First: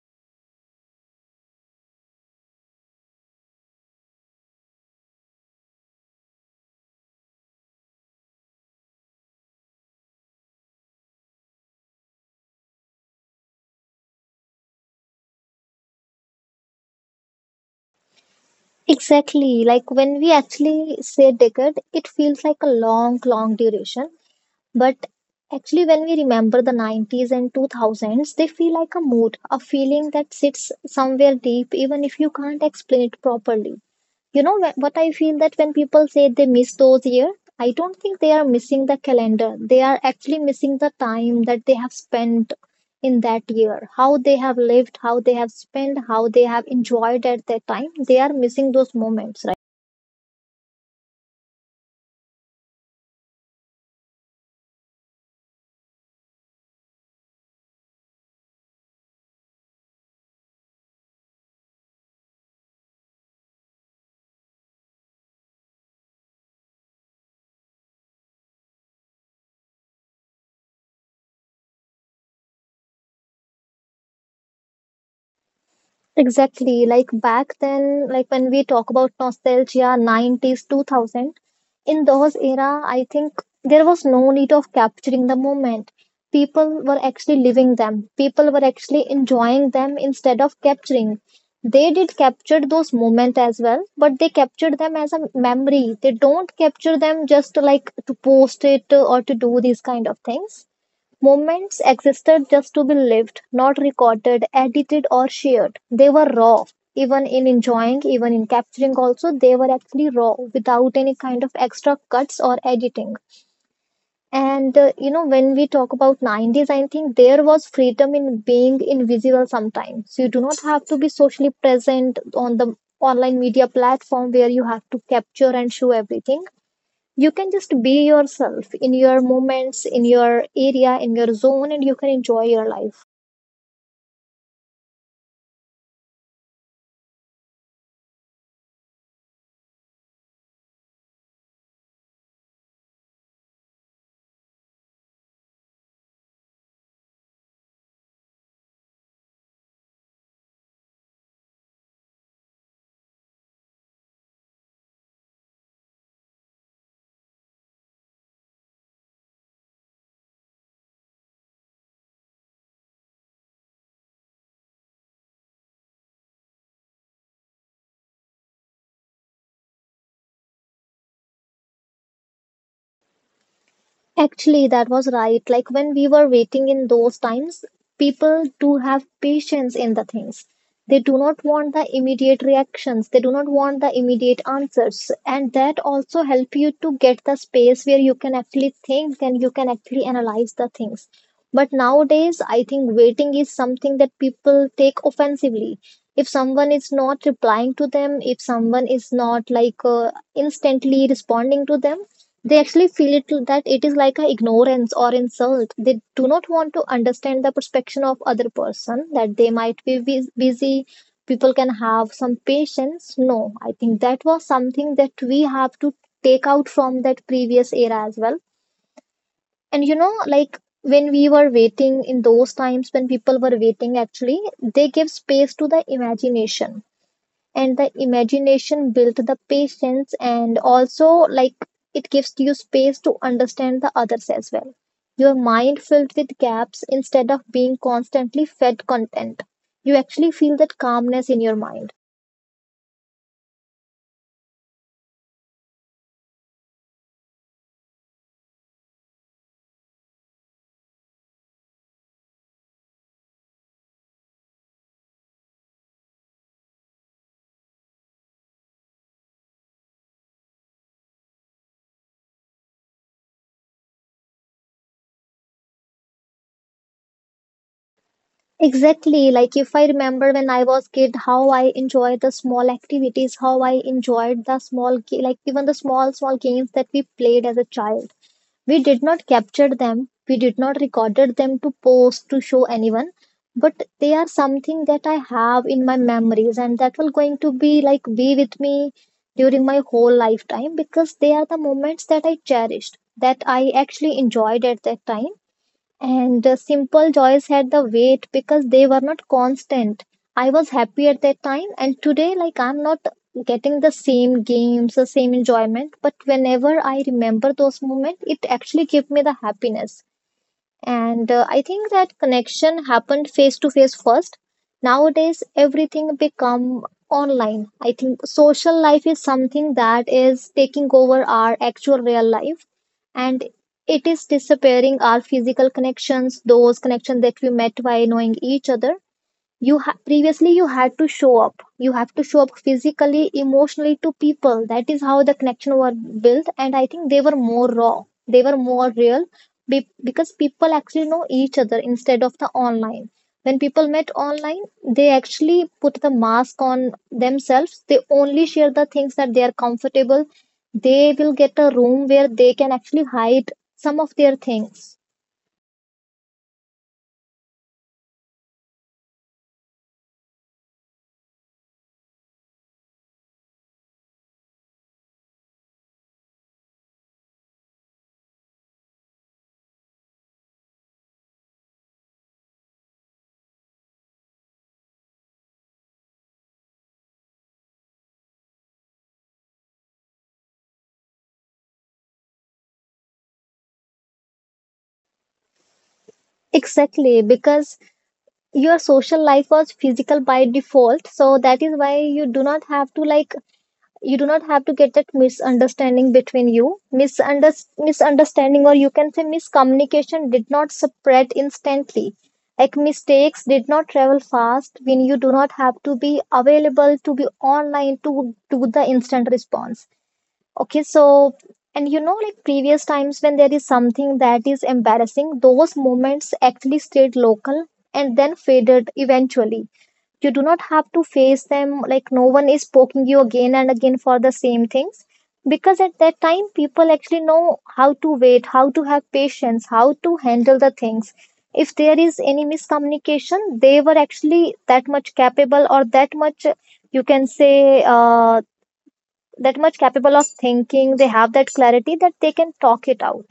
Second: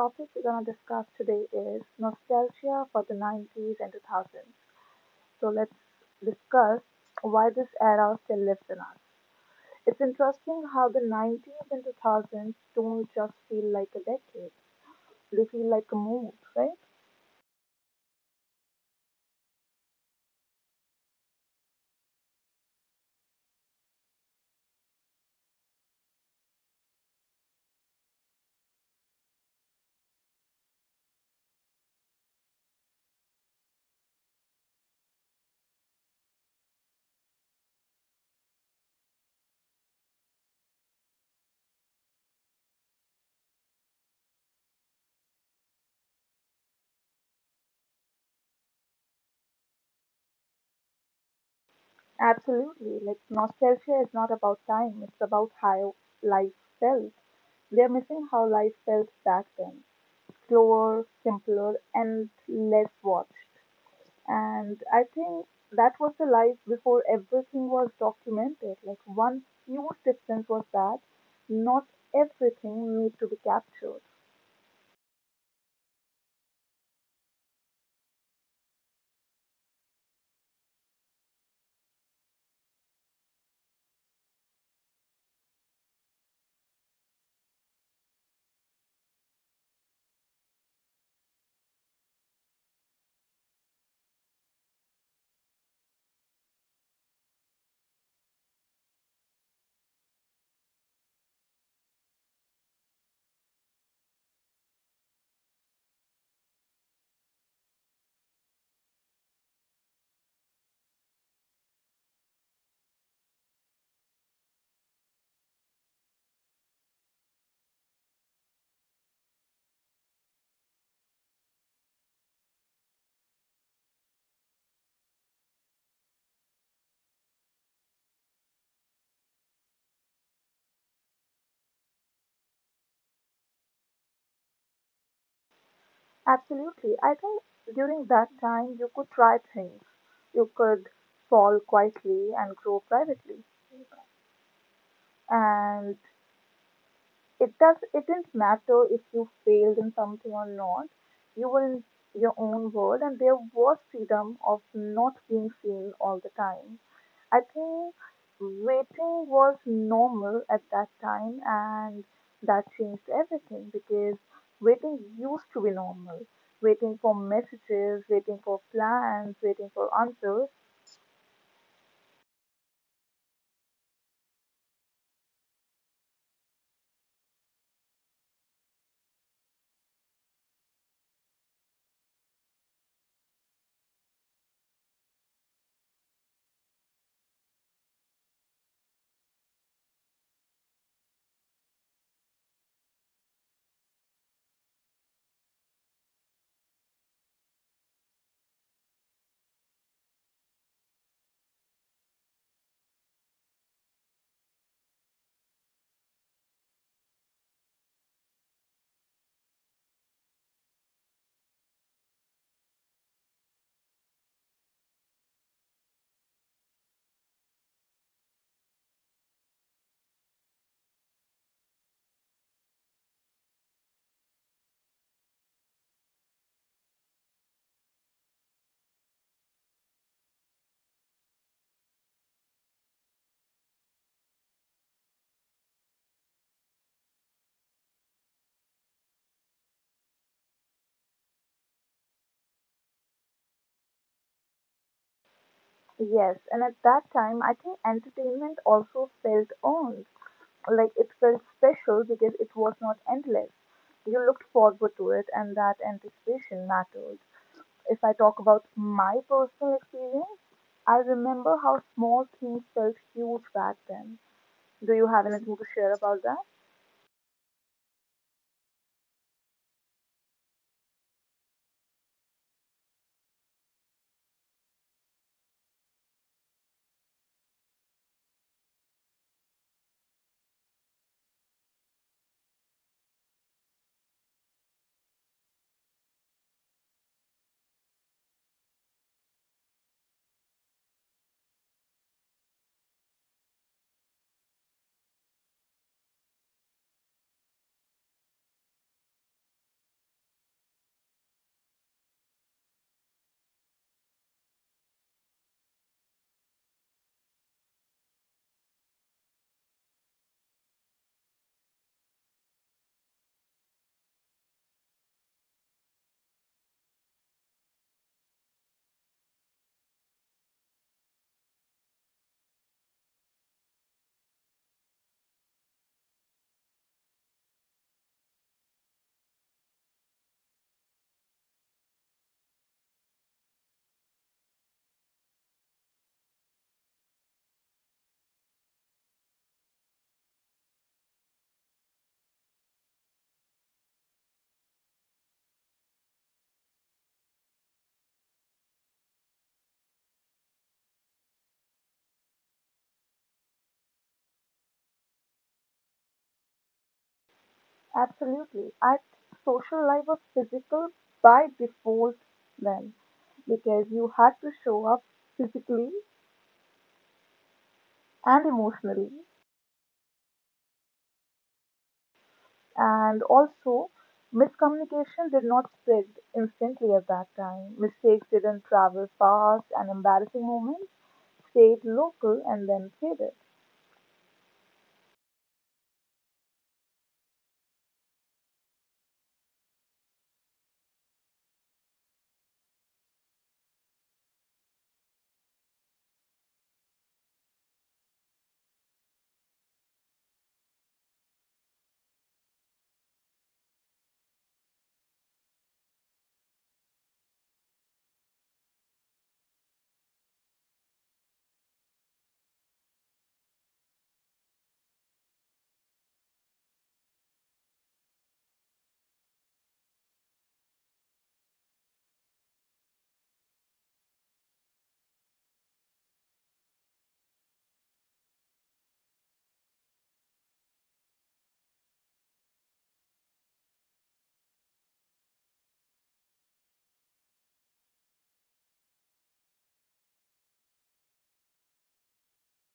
topic we're gonna discuss today is nostalgia for the 90s and 2000s. So let's discuss why this era still lives in us. It's interesting how the 90s and 2000s don't just feel like a decade; they feel like a mood, right? Exactly. Like when we actually say decade, it feels like a long, long duration. But actually, when we remember the 90s and 2000s, they feel like a mood, a feeling that sits somewhere deep, even if you can't explain it properly. You know what I feel that when people say they miss those years, I don't think they are missing the calendar. They are actually missing the time that they have spent in that year, how they have lived, how they have spent, how they have enjoyed at that time. They are missing those moments, right? Absolutely. Like nostalgia is not about time; it's about how life felt. They're missing how life felt back then, slower, simpler, and less watched. And I think that was the life before everything was documented. Like one huge difference was that not everything need to be captured. Exactly. Like back then, like when we talk about nostalgia, 90s, 2000, in those era, I think there was no need of capturing the moment. People were actually living them. People were actually enjoying them instead of capturing. They did capture those moments as well, but they captured them as a memory. They don't capture them just like to post it or to do these kind of things. Moments existed just to be lived, not recorded, edited or shared. They were raw, even in enjoying, even in capturing also, they were actually raw without any kind of extra cuts or editing. When we talk about 90s, I think there was freedom in being invisible sometimes. You do not have to be socially present on the online media platform where you have to capture and show everything. You can just be yourself in your moments, in your area, in your zone, and you can enjoy your life. Absolutely. I think during that time you could try things. You could fall quietly and grow privately. And it didn't matter if you failed in something or not. You were in your own world and there was freedom of not being seen all the time. I think waiting was normal at that time and that changed everything because waiting used to be normal. Waiting for messages, waiting for plans, waiting for answers. Actually, that was right. Like when we were waiting in those times, people do have patience in the things. They do not want the immediate reactions. They do not want the immediate answers. And that also help you to get the space where you can actually think and you can actually analyze the things. But nowadays, I think waiting is something that people take offensively. If someone is not replying to them, if someone is not like instantly responding to them, they actually feel it that it is like a ignorance or insult. They do not want to understand the perspective of other person that they might be busy. People can have some patience. No, I think that was something that we have to take out from that previous era as well. And you know, like when we were waiting in those times when people were waiting, actually, they give space to the imagination, and the imagination built the patience, and also like it gives you space to understand the others as well. Your mind filled with gaps instead of being constantly fed content. You actually feel that calmness in your mind. Yes, and at that time, I think entertainment also felt earned. Like it felt special because it was not endless. You looked forward to it, and that anticipation mattered. If I talk about my personal experience, I remember how small things felt huge back then. Do you have anything to share about that? Exactly, like if I remember when I was kid, how I enjoyed the small activities, how I enjoyed the small like even the small small games that we played as a child. We did not capture them, we did not recorded them to post to show anyone, but they are something that I have in my memories and that will going to be like be with me during my whole lifetime, because they are the moments that I cherished, that I actually enjoyed at that time, and the simple joys had the weight because they were not constant. I was happy at that time, and today, like, I'm not getting the same games, the same enjoyment. But whenever I remember those moments, it actually gave me the happiness. And I think that connection happened face to face first. Nowadays, everything become online. I think social life is something that is taking over our actual real life, and it is disappearing our physical connections, those connections that we met by knowing each other. Previously you had to show up, you have to show up physically, emotionally to people. That is how the connection were built, and I think they were more raw, they were more real, because people actually know each other instead of the online. When people met online, they actually put the mask on themselves. They only share the things that they are comfortable. They will get a room where they can actually hide some of their things. Absolutely. I think social life was physical by default then because you had to show up physically and emotionally. And also, miscommunication did not spread instantly at that time. Mistakes didn't travel fast, and embarrassing moments stayed local and then faded. Exactly, because your social life was physical by default, so that is why you do not have to like, you do not have to get that misunderstanding between you. Misunderstanding, or you can say miscommunication did not spread instantly, like mistakes did not travel fast when you do not have to be available to be online to do the instant response. Okay, so and you know, like previous times when there is something that is embarrassing, those moments actually stayed local and then faded eventually. You do not have to face them, like, no one is poking you again and again for the same things. Because at that time, people actually know how to wait, how to have patience, how to handle the things. If there is any miscommunication, they were actually that much capable or that much, you can say, that much capable of thinking. They have that clarity that they can talk it out.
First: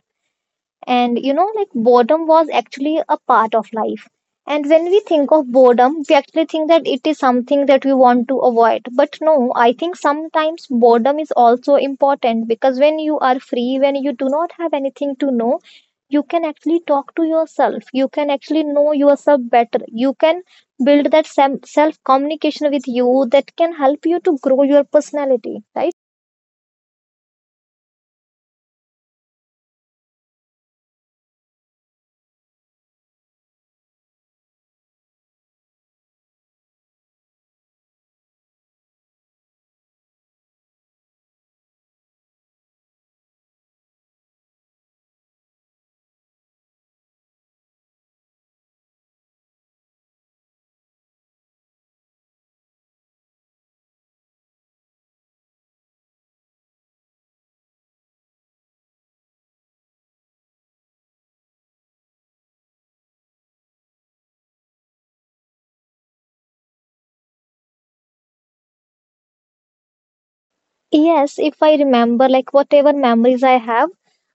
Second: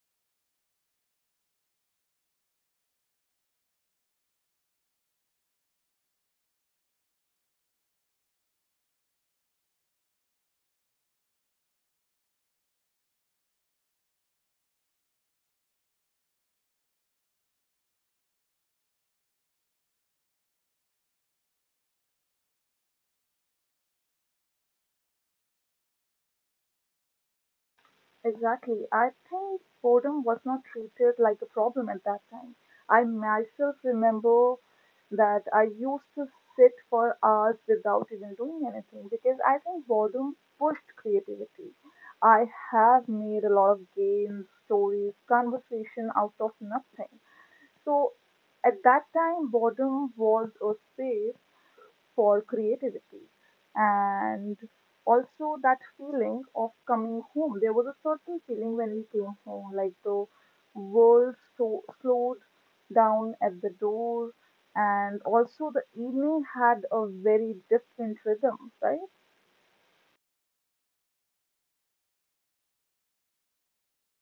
And you know, like boredom was actually a part of life, and when we think of boredom, we actually think that it is something that we want to avoid. But no, I think sometimes boredom is also important, because when you are free, when you do not have anything to know, you can actually talk to yourself, you can actually know yourself better, you can build that self communication with you that can help you to grow your personality, right? Exactly. I think boredom was not treated like a problem at that time. I myself remember that I used to sit for hours without even doing anything because I think boredom pushed creativity. I have made a lot of games, stories, conversation out of nothing. So at that time, boredom was a space for creativity and also that feeling of coming home. There was a certain feeling when we came home, like the world so, slowed down at the door, and also the evening had a very different rhythm, right? Yes, if I remember, like whatever memories I have,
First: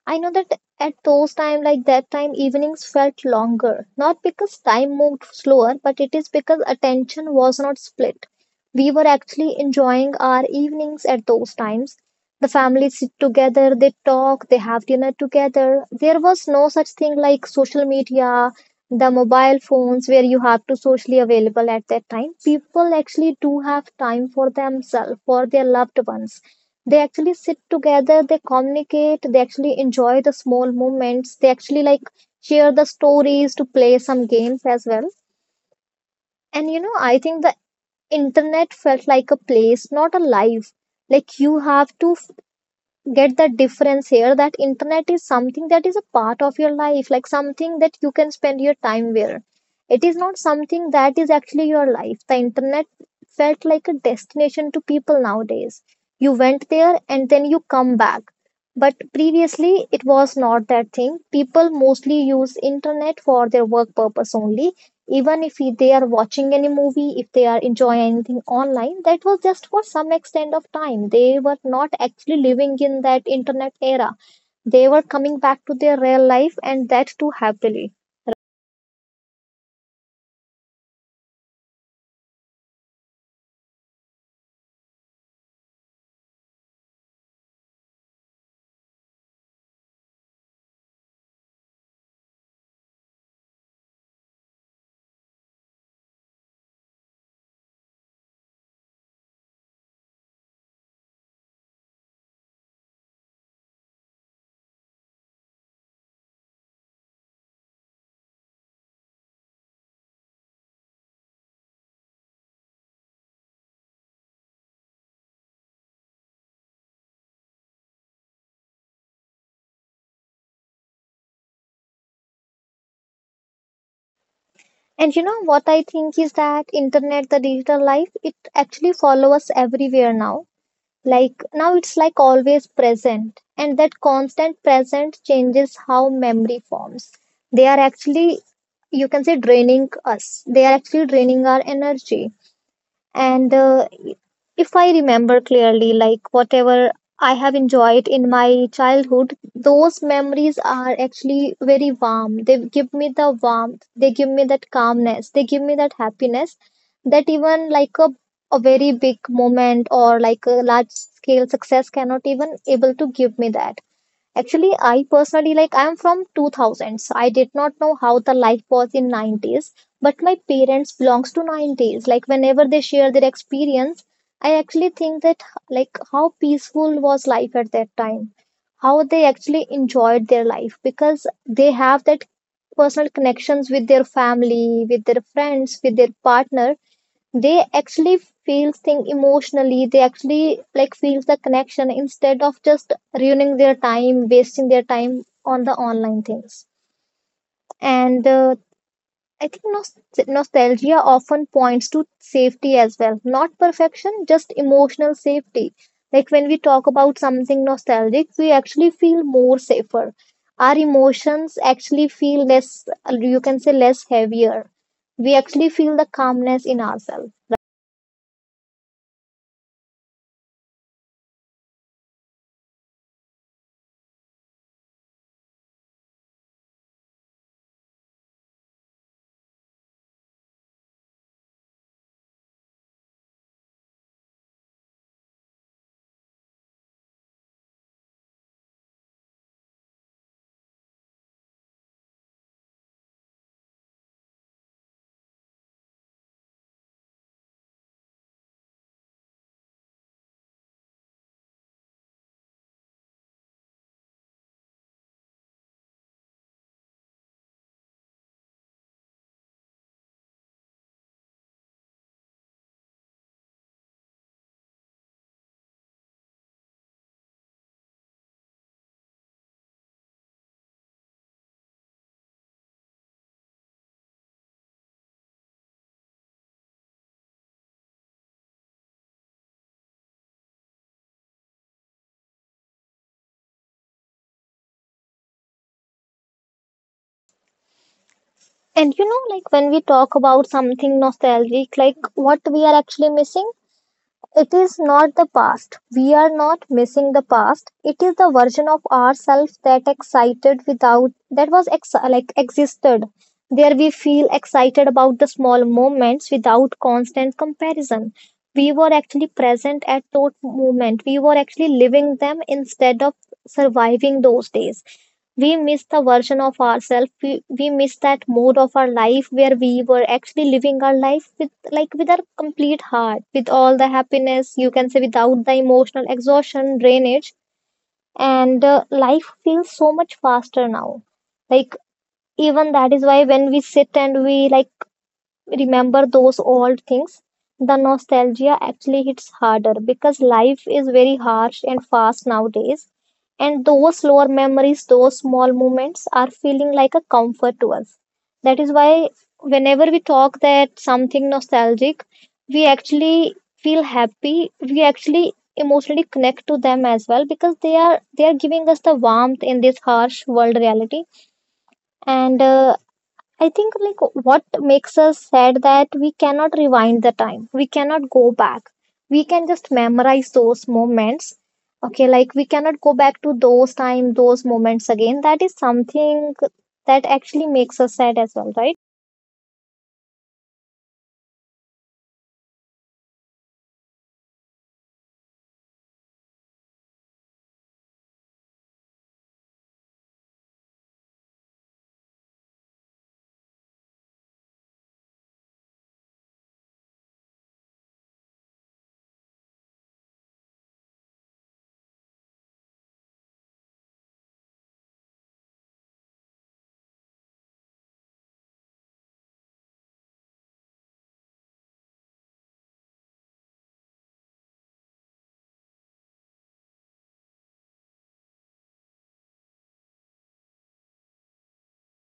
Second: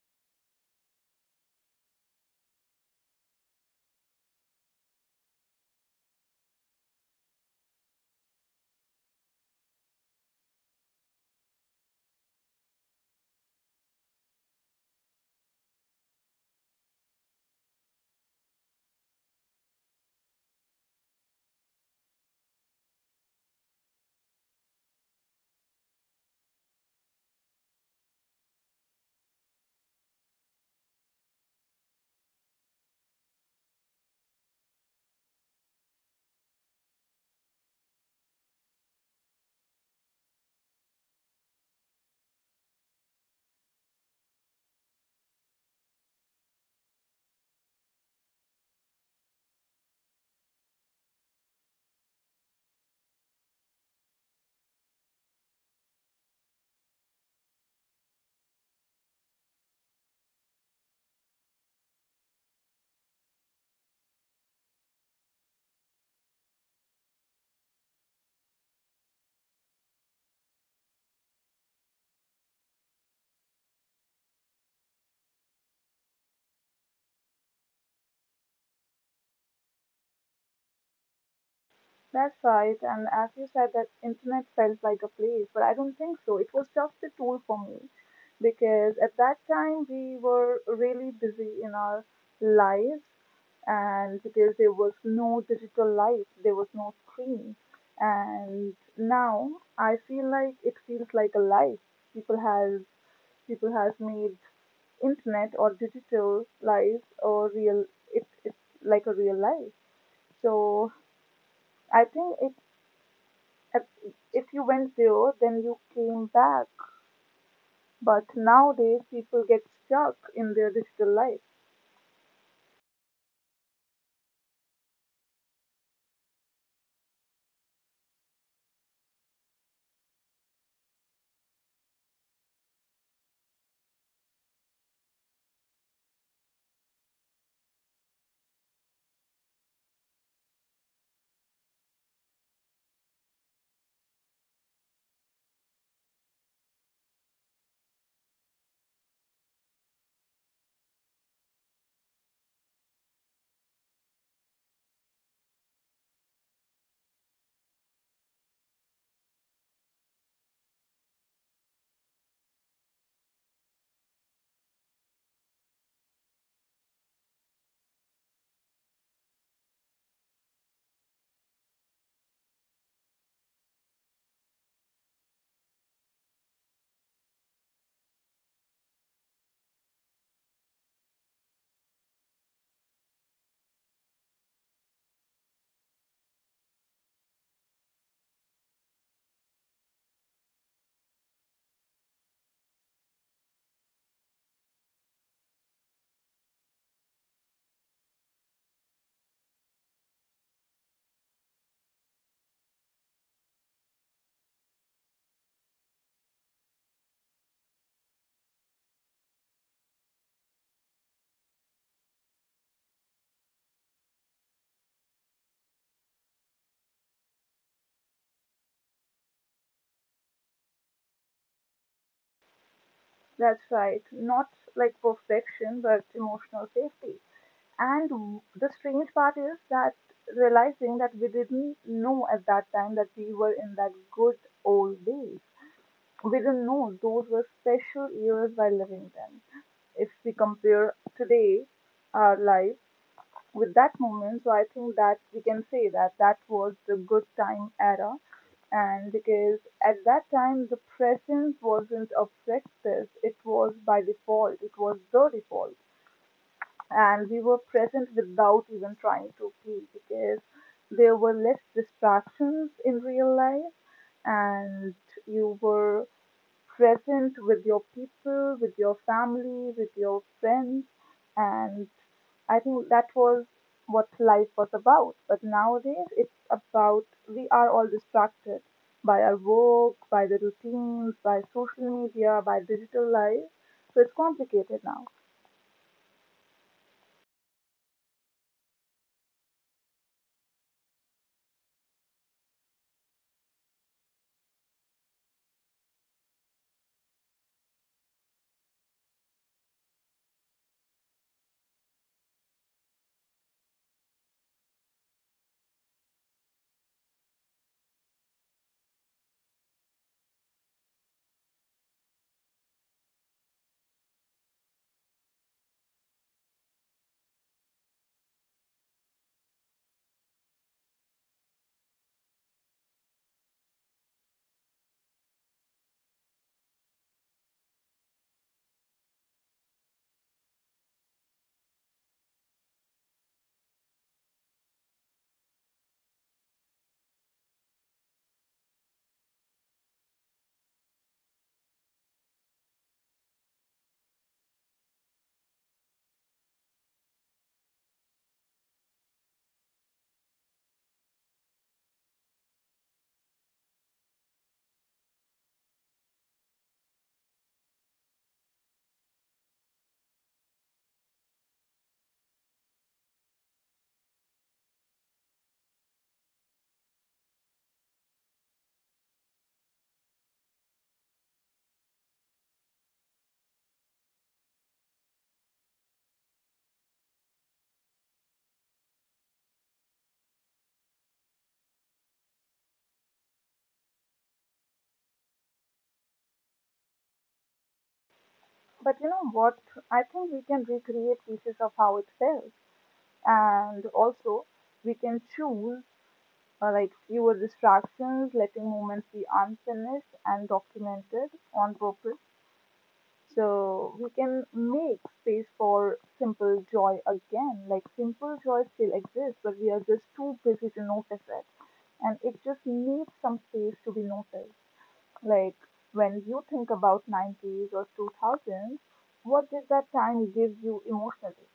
I know that at those time, like that time, evenings felt longer. Not because time moved slower, but it is because attention was not split. We were actually enjoying our evenings at those times. The family sit together, they talk, they have dinner together. There was no such thing like social media, the mobile phones where you have to socially available at that time. People actually do have time for themselves, for their loved ones. They actually sit together, they communicate, they actually enjoy the small moments, they actually like share the stories to play some games as well. And you know, I think the internet felt like a place, not a life. Like you have to get the difference here that internet is something that is a part of your life, like something that you can spend your time with. It is not something that is actually your life. The internet felt like a destination to people nowadays. You went there and then you come back. But previously, it was not that thing. People mostly use internet for their work purpose only. Even if they are watching any movie, if they are enjoying anything online, that was just for some extent of time. They were not actually living in that internet era. They were coming back to their real life, and that too happily. That's right, and as you said, that internet felt like a place, but I don't think so. It was just a tool for me because at that time we were really busy in our lives, and because there was no digital life, there was no screen. And now I feel like it feels like a life. People has people has made internet or digital life or real it's like a real life, so I think it at- if you went there, then you came back. But nowadays, people get stuck in their digital life. And you know what, I think is that internet, the digital life, it actually follows us everywhere now. Like now it's like always present, and that constant present changes how memory forms. They are actually, you can say, draining us. They are actually draining our energy. And if I remember clearly, like whatever I have enjoyed in my childhood, those memories are actually very warm. They give me the warmth, they give me that calmness, they give me that happiness, that even like a very big moment or like a large scale success cannot even able to give me that. Actually, I personally like I'm from 2000s. I did not know how the life was in 90s, but my parents belongs to 90s. Like whenever they share their experience, I actually think that like how peaceful was life at that time, how they actually enjoyed their life, because they have that personal connections with their family, with their friends, with their partner. They actually feels thing emotionally. They actually like feels the connection instead of just ruining their time, wasting their time on the online things. And I think nostalgia often points to safety as well, not perfection, just emotional safety. Like when we talk about something nostalgic, we actually feel more safer. Our emotions actually feel less, you can say, less heavier. We actually feel the calmness in ourselves. That's right. Not like perfection, but emotional safety. And the strange part is that realizing that we didn't know at that time that we were in that good old days. We didn't know those were special years while living them. If we compare today, our life with that moment. So I think that we can say that that was the good time era, and because at that time the presence wasn't a practice, it was by default, it was the default, and we were present without even trying to be because there were less distractions in real life, and you were present with your people, with your family, with your friends and I think that was what life was about. But nowadays, it's about we are all distracted by our work, by the routines, by social media, by digital life. So it's complicated now. And you know, like when we talk about something nostalgic, like what we are actually missing, it is not the past. We are not missing the past. It is the version of ourselves that excited without, that was like existed. There we feel excited about the small moments without constant comparison. We were actually present at that moment. We were actually living them instead of surviving those days. We miss the version of ourselves. We miss that mode of our life where we were actually living our life with with our complete heart, with all the happiness, you can say without the emotional exhaustion, drainage, and life feels so much faster now. Like even that is why when we sit and we like remember those old things, the nostalgia actually hits harder because life is very harsh and fast nowadays. And those slower memories, those small moments are feeling like a comfort to us. That is why whenever we talk that something nostalgic, we actually feel happy. We actually emotionally connect to them as well because they are giving us the warmth in this harsh world reality and I think like what makes us sad that we cannot rewind the time. We cannot go back. We can just memorize those moments. Okay, like we cannot go back to those time, those moments again. That is something that actually makes us sad as well, right? But you know what? I think we can recreate pieces of how it felt. And also, we can choose like fewer distractions, letting moments be unfinished and documented on purpose. So we can make space for simple joy again. Like simple joy still exists, but we are just too busy to notice it. And it just needs some space to be noticed. Like when you think about 90s or 2000s, what did that time give you emotionally?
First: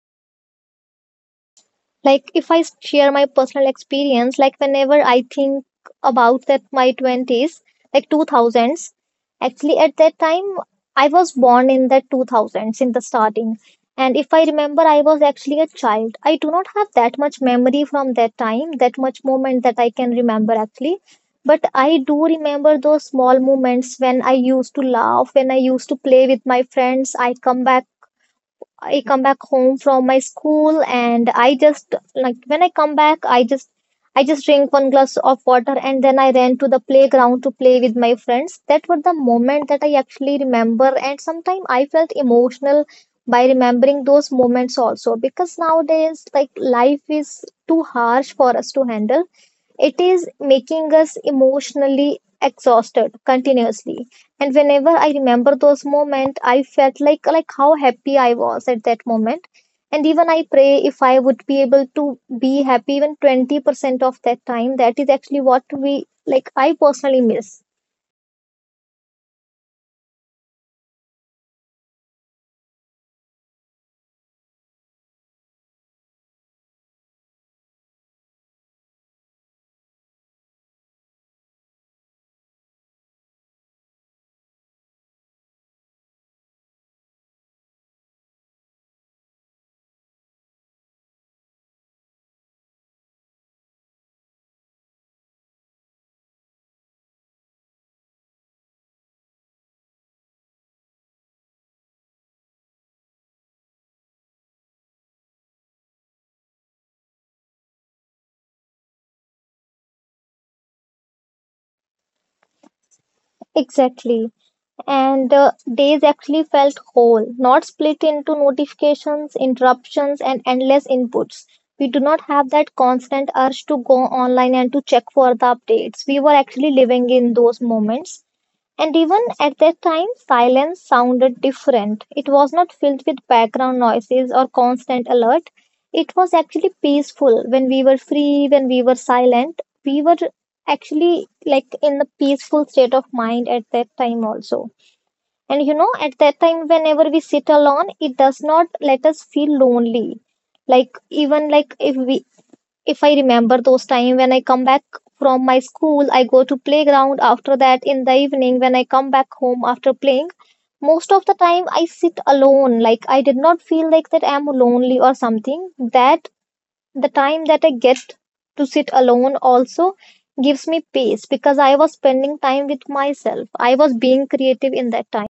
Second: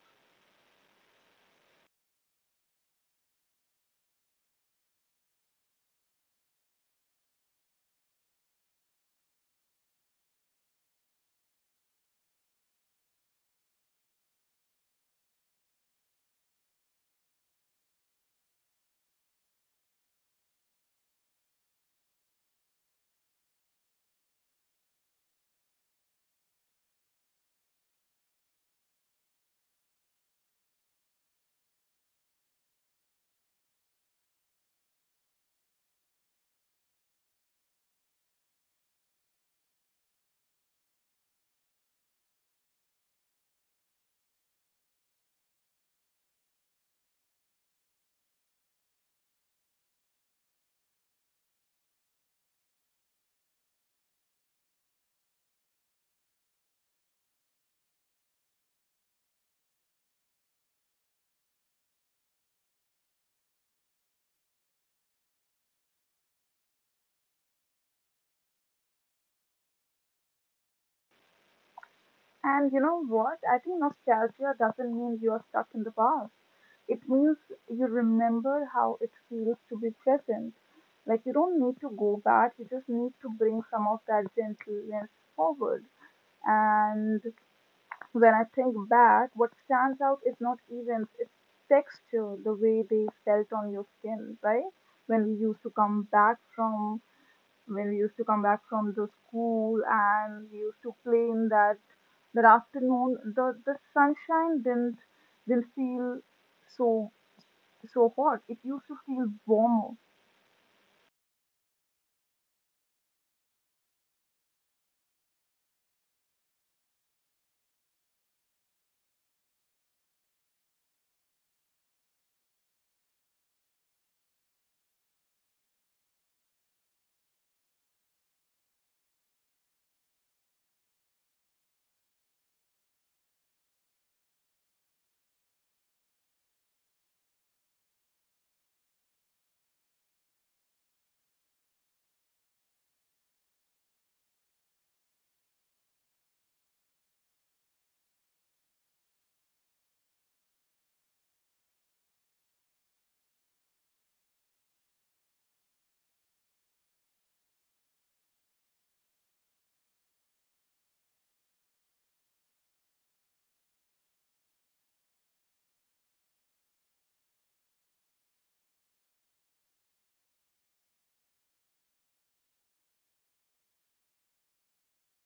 Like, if I share my personal experience, like, whenever I think about that, my 20s, like 2000s, actually, at that time, I was born in the 2000s in the starting. And if I remember, I was actually a child. I do not have that much memory from that time, that much moment that I can remember actually. But I do remember those small moments when I used to laugh, when I used to play with my friends. I come back home from my school and I just like when I come back I just drink one glass of water and then I ran to the playground to play with my friends. That was the moment that I actually remember, and sometimes I felt emotional by remembering those moments also because nowadays like life is too harsh for us to handle. It is making us emotionally exhausted continuously. And whenever I remember those moments, I felt like how happy I was at that moment. And even I pray if I would be able to be happy even 20% of that time, that is actually what we like I personally miss. And you know what? I think nostalgia doesn't mean you are stuck in the past. It means you remember how it feels to be present. Like you don't need to go back, you just need to bring some of that gentleness forward. And when I think back, what stands out is not events, it's texture, the way they felt on your skin, right? When we used to come back from when we used to come back from the school and we used to play in that afternoon, the sunshine didn't feel so so hot, it used to feel warmer. Exactly, and the days actually felt whole, not split into notifications, interruptions, and endless inputs. We do not have that constant urge to go online and to check for the updates. We were actually living in those moments. And even at that time, silence sounded different. It was not filled with background noises or constant alert. It was actually peaceful when we were free, when we were silent. We were actually like in the peaceful state of mind at that time also. And you know, at that time, whenever we sit alone, it does not let us feel lonely. Like even like if we if I remember those time when I come back from my school, I go to playground after that in the evening when I come back home after playing, most of the time I sit alone. Like I did not feel like that I'm lonely or something. That the time that I get to sit alone also gives me peace because I was spending time with myself. I was being creative in that time.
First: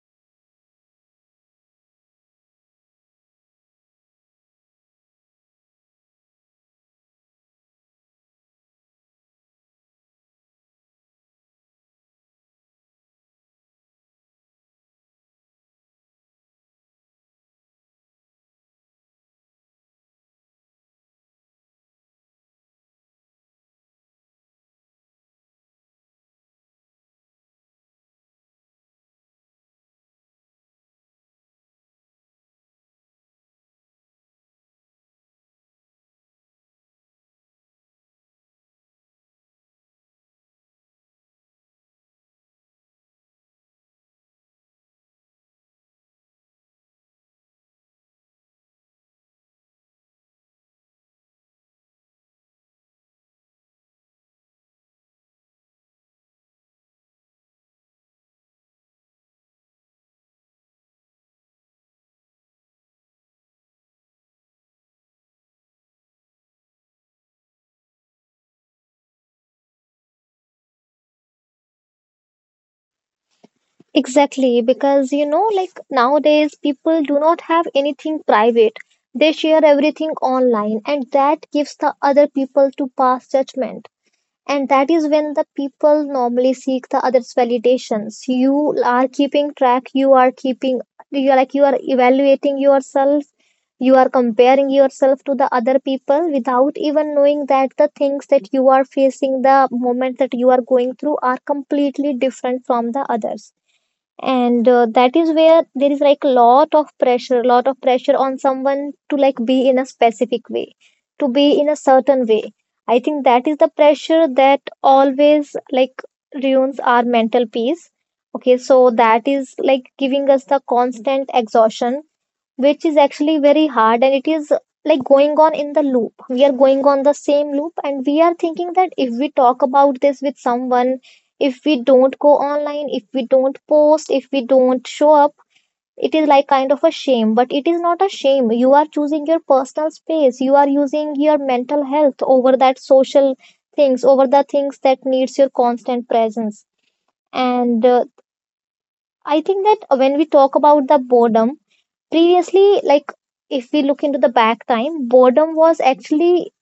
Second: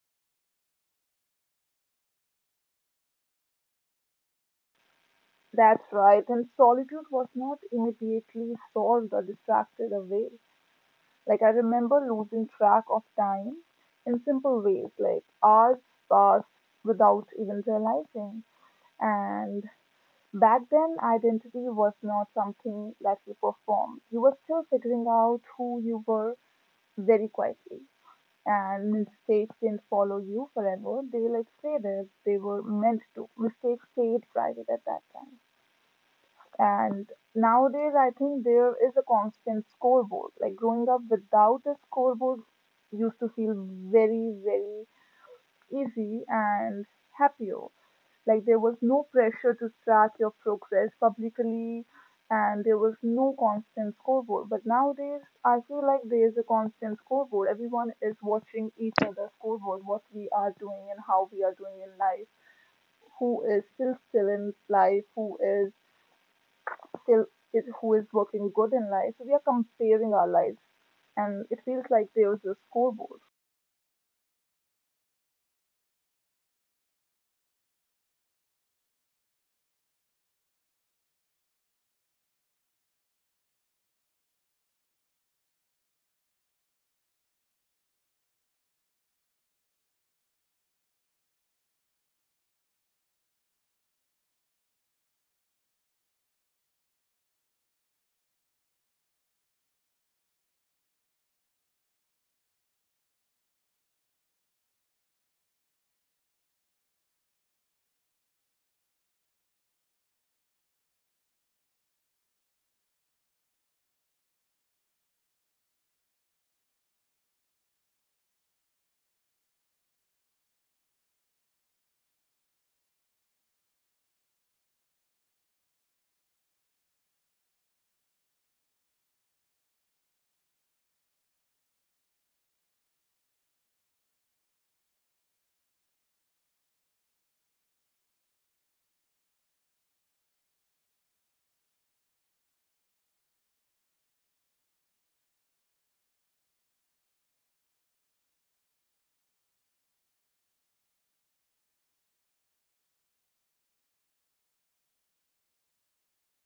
That's right, and solitude was not immediately solved or distracted away. Like, I remember losing track of time in simple ways, like hours passed without even realizing. And back then, identity was not something that you performed, you were still figuring out who you were very quietly. And mistakes didn't follow you forever. They like stay there. They were meant to. Mistakes stayed private at that time. And nowadays, I think there is a constant scoreboard. Like growing up without a scoreboard used to feel very, very easy and happier. Like there was no pressure to track your progress publicly, and there was no constant scoreboard. But nowadays, I feel like there is a constant scoreboard. Everyone is watching each other's scoreboard, what we are doing and how we are doing in life, who is still in life, who is still is, who is working good in life. So we are comparing our lives, and it feels like there is a scoreboard. Exactly, because you know, like nowadays people do not have anything private. They share everything online, and that gives the other people to pass judgment. And that is when the people normally seek the others' validations. You are like you are evaluating yourself, you are comparing yourself to the other people without even knowing that the things that you are facing, the moment that you are going through, are completely different from the others. And That is where there is like a lot of pressure on someone to like be in a specific way, to be in a certain way. I think that is the pressure that always like ruins our mental peace. Okay, so that is like giving us the constant exhaustion, which is actually very hard, and it is like going on in the loop. We are going on the same loop, and we are thinking that if we talk about this with someone, if we don't go online, if we don't post, if we don't show up, it is like kind of a shame. But it is not a shame. You are choosing your personal space. You are using your mental health over that social things, over the things that needs your constant presence. And I think that when we talk about the boredom. Previously, like if we look into the back time, boredom was actually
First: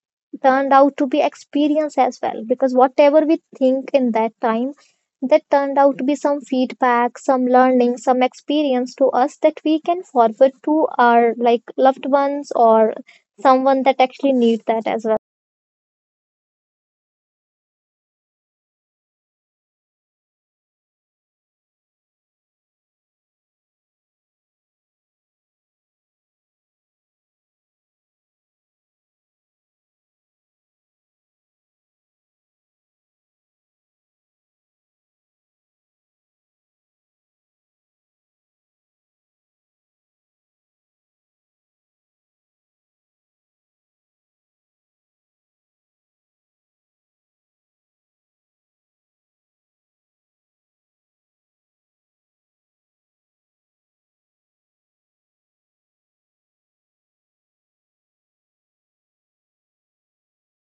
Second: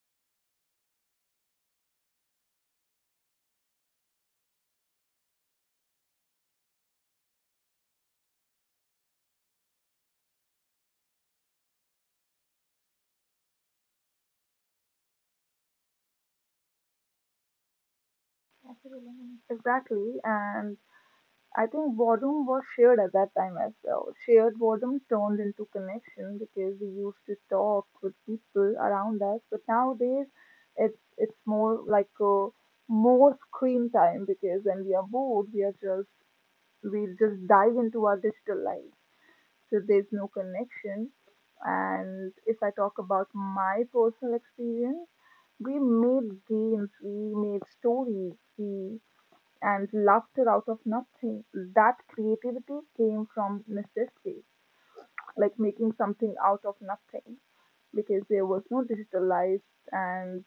turned out to be experience as well, because whatever we think in that time, that turned out to be some feedback, some learning, some experience to us that we can forward to our like loved ones or someone that actually need that as well. Exactly, and I think boredom was shared at that time as well. Shared boredom turned into connection because we used to talk with people around us, but nowadays it's more like a more screen time because when we are bored, we just dive into our digital life. So there's no connection. And if I talk about my personal experience, we made games, we made stories, we and laughter out of nothing. That creativity came from necessity, like making something out of nothing, because there was no digitalized and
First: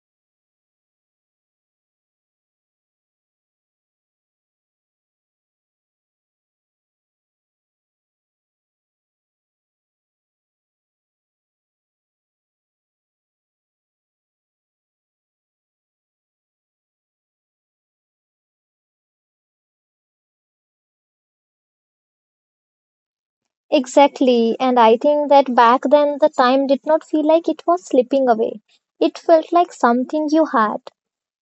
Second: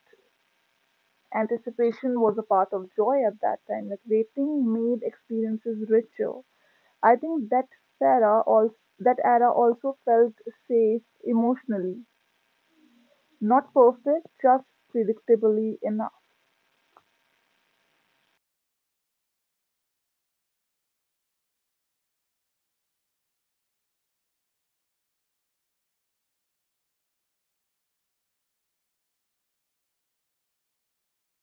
anticipation was a part of joy at that time. Like waiting made experiences richer. I think era also that era also felt safe emotionally, not perfect, just predictably enough. Exactly, and I think that back then the time did not feel like it was slipping away. It felt like something you had.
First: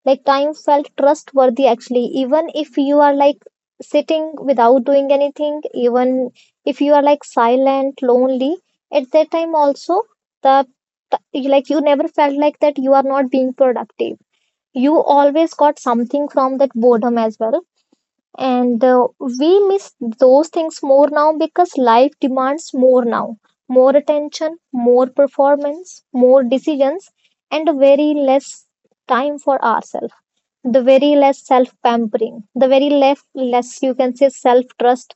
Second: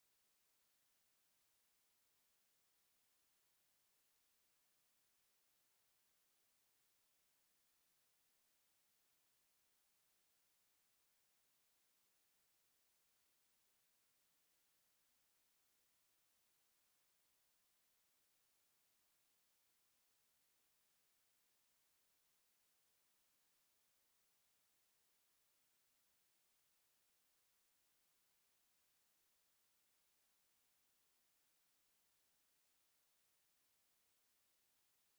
Like time felt trustworthy actually, even if you are like sitting without doing anything, even if you are like silent, lonely, at that time also the like you never felt like that you are not being productive. You always got something from that boredom as well. And We miss those things more now because life demands more now, more attention, more performance, more decisions, and very less time for ourselves, the very less self pampering, the very less less you can say self trust.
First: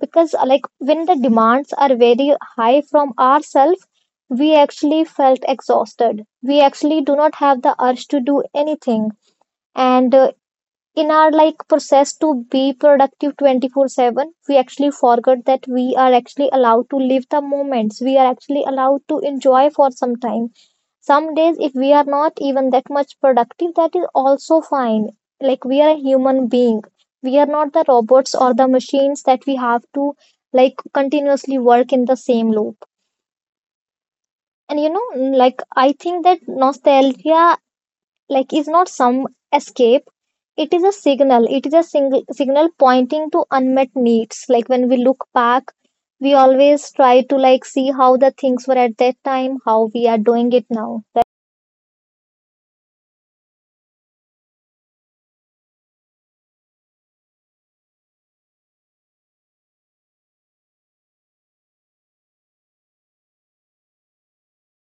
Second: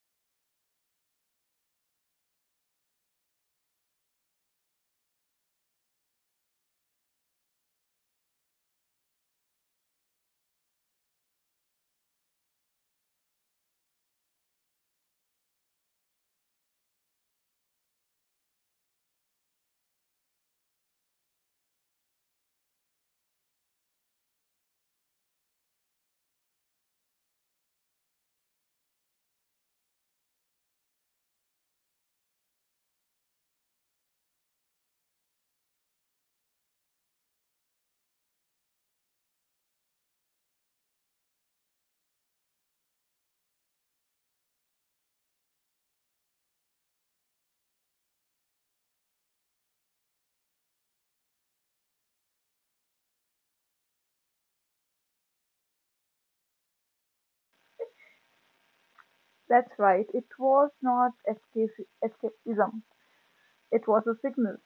Because like when the demands are very high from ourselves, we actually felt exhausted. We actually do not have the urge to do anything. And In our like process to be productive 24/7, we actually forget that we are actually allowed to live the moments. We are actually allowed to enjoy for some time. Some days if we are not even that much productive, that is also fine. Like we are a human being. We are not the robots or the machines that we have to like continuously work in the same loop. And you know, like I think that nostalgia like is not some escape. It is a signal. It is a single signal pointing to unmet needs. Like when we look back, we always try to like see how the things were at that time, how we are doing it now, right? That's right. It was not escape, escapism. It was a signal.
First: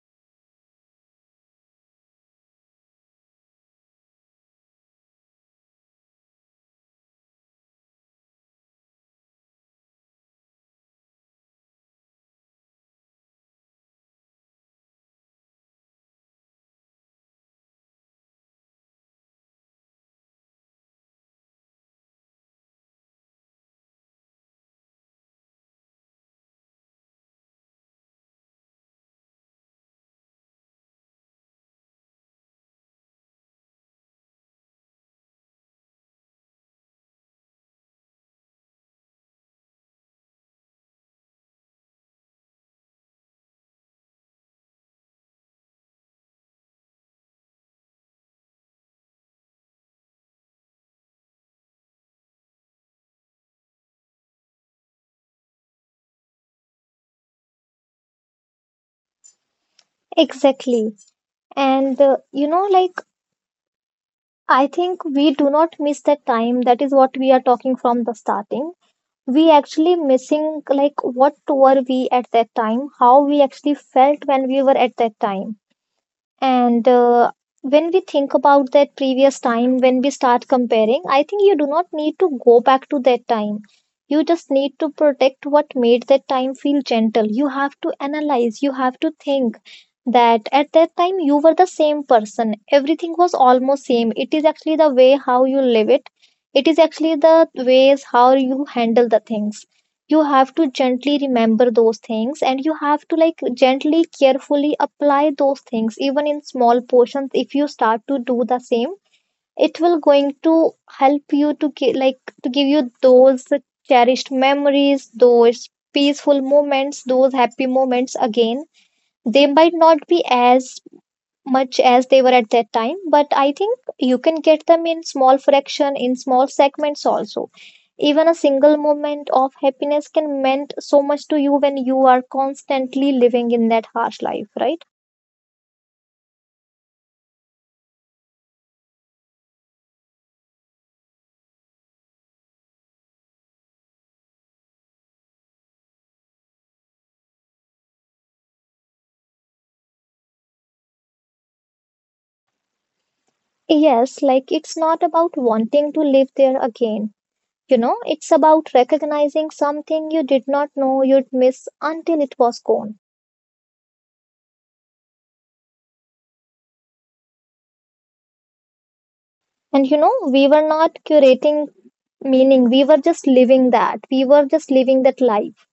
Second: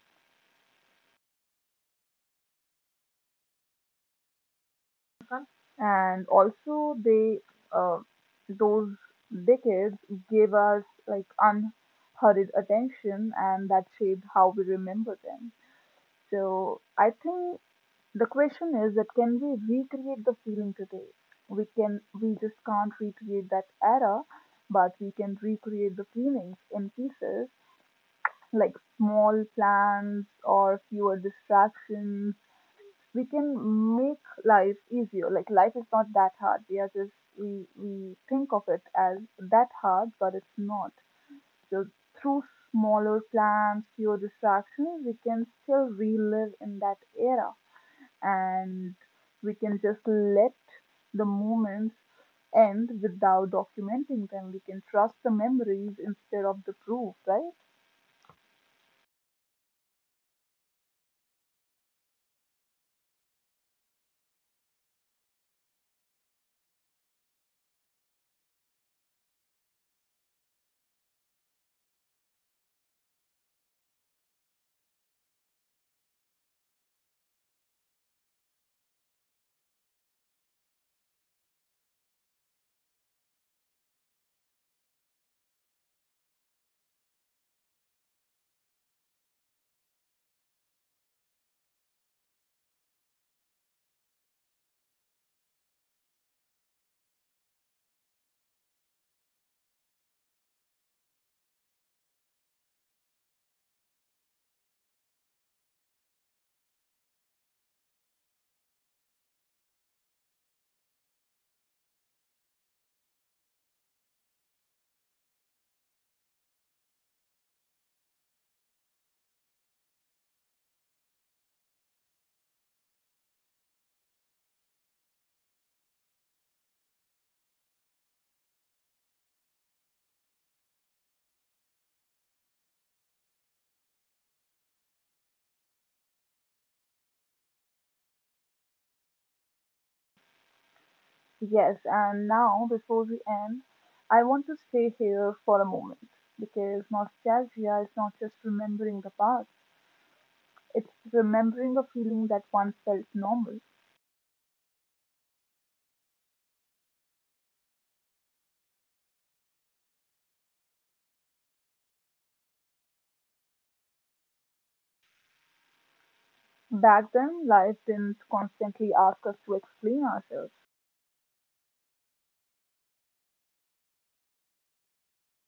And also they uh, those decades gave us like unhurried attention and that shaped how we remember them, so I think the question is that can we recreate the feeling today. We can, we just can't recreate that era, but we can recreate the feelings in pieces like small plans or fewer distractions. We can make life easier. Like life is not that hard. We are just we think of it as that hard, but it's not. So through smaller plans, fewer distractions, we can still relive in that era, and we can just let the moments end without documenting them. We can trust the memories instead of the proof, right? Exactly, and you know like I think we do not miss that time. That is what we are talking from the starting. We actually missing like what were we at that time, how we actually felt when we were at that time. And When we think about that previous time, when we start comparing, I think you do not need to go back to that time. You just need to protect what made that time feel gentle. You have to analyze, you have to think that at that time you were the same person. Everything was almost same. It is actually the way how you live it. It is actually the ways how you handle the things. You have to gently remember those things, and you have to like gently carefully apply those things even in small portions. If you start to do the same, it will going to help you to like to give you those cherished memories, those peaceful moments, those happy moments again. They might not be as much as they were at that time, but I think you can get them in small fraction, in small segments also. Even a single moment of happiness can mean so much to you when you are constantly living in that harsh life, right? Yes, and now before we end, I want to stay here for a moment because nostalgia is not just remembering the past, it's remembering a feeling that once felt normal. Yes, like it's not about wanting to live there again. You know, it's about recognizing something you did not know you'd miss until it was gone. Back then, life didn't constantly ask us to And you know, explain we were ourselves, not curating meaning. We were just living that. We were just living that life.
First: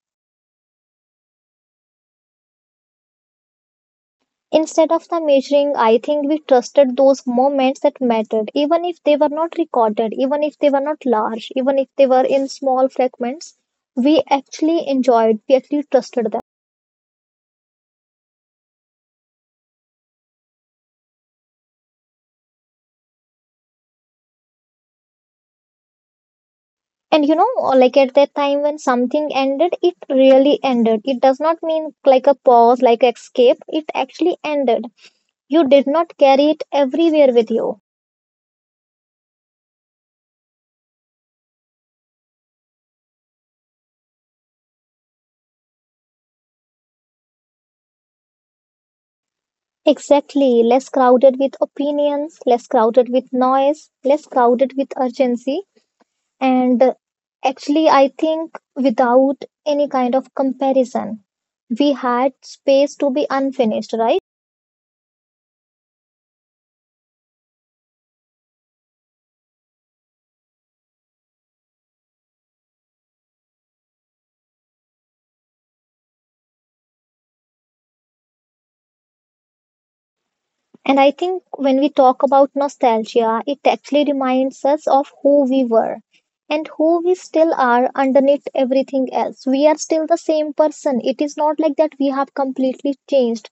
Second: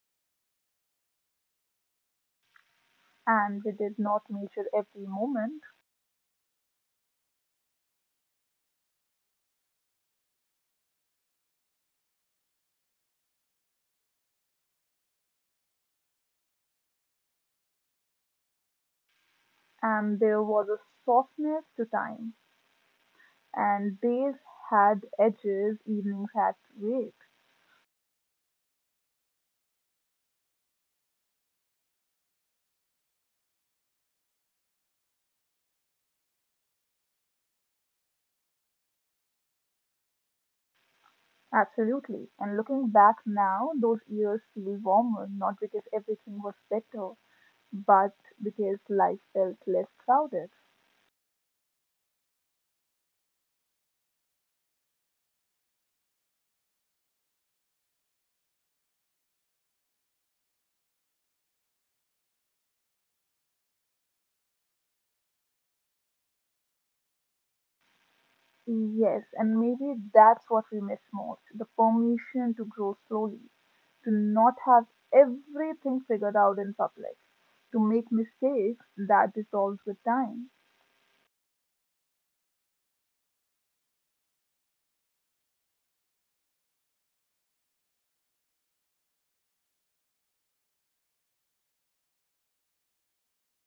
and we did not measure Instead every of the moment, measuring, I think we trusted those moments that mattered, even if they were not recorded, even if they were not large, even if they were in small fragments. We actually enjoyed, we actually trusted them. and there was a softness to time, and days had edges, evenings had weight. And you know, like at that time when something ended, it really ended. It does not mean like a pause, like escape. It actually ended. You did not carry it everywhere with you. Absolutely. And looking back now, those years feel warmer, not because everything was better, but because life felt less crowded. Exactly. Less crowded with opinions, less crowded with noise, less crowded with urgency. And actually, I think without any kind of comparison, we had space to be unfinished, right? Yes, and maybe that's what we miss most, the permission to grow slowly, to not have everything figured out in public, to make mistakes that dissolve with time. And I think when we talk about nostalgia, it actually reminds us of who we were and who we still are underneath everything else. We are still the same person. It is not like that we have completely changed.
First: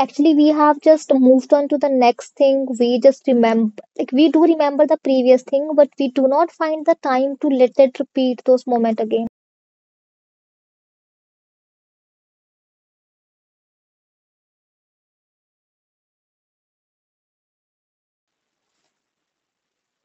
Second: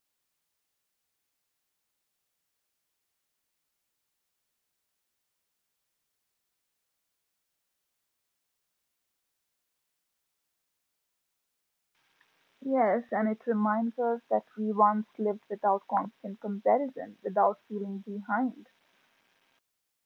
Actually we have just moved on to the next thing. We just remember, like we do remember the previous thing, but we do not find the time to let it repeat those moments again. Yes, and it reminds us that we once lived without constant comparison, without feeling behind.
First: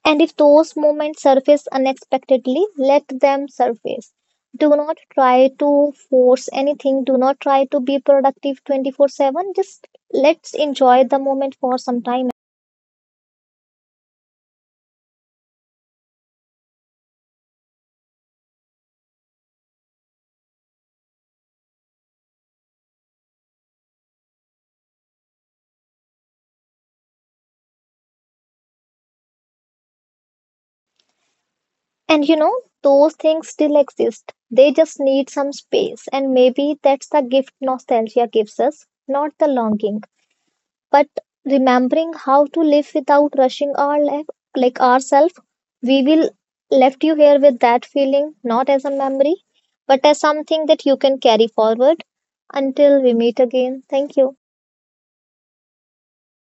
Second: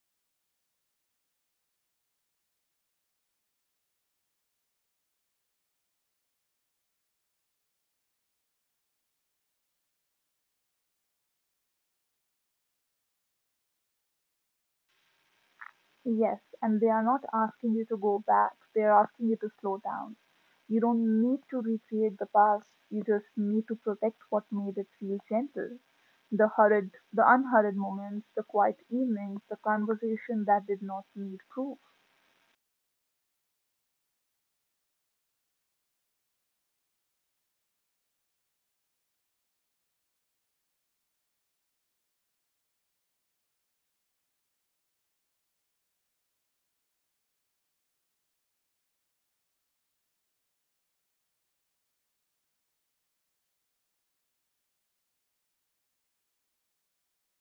And if those moments surface unexpectedly, let them surface. Do not try to force anything, do not try to be productive 24/7. Just let's enjoy the moment for some time. Yes, and they are not asking you to go back, they are asking you to slow down. You don't need to recreate the past, you just need to protect what made it feel gentle. The hurried, the unhurried moments, the quiet evenings, the conversation that did not need proof. And you know, those things still exist. They just need some space. And maybe that's the gift nostalgia gives us, not the longing, but remembering how to live without rushing our life, like ourselves. We will left you here with that feeling, not as a memory, but as something that you can carry forward. Until we meet again, thank you.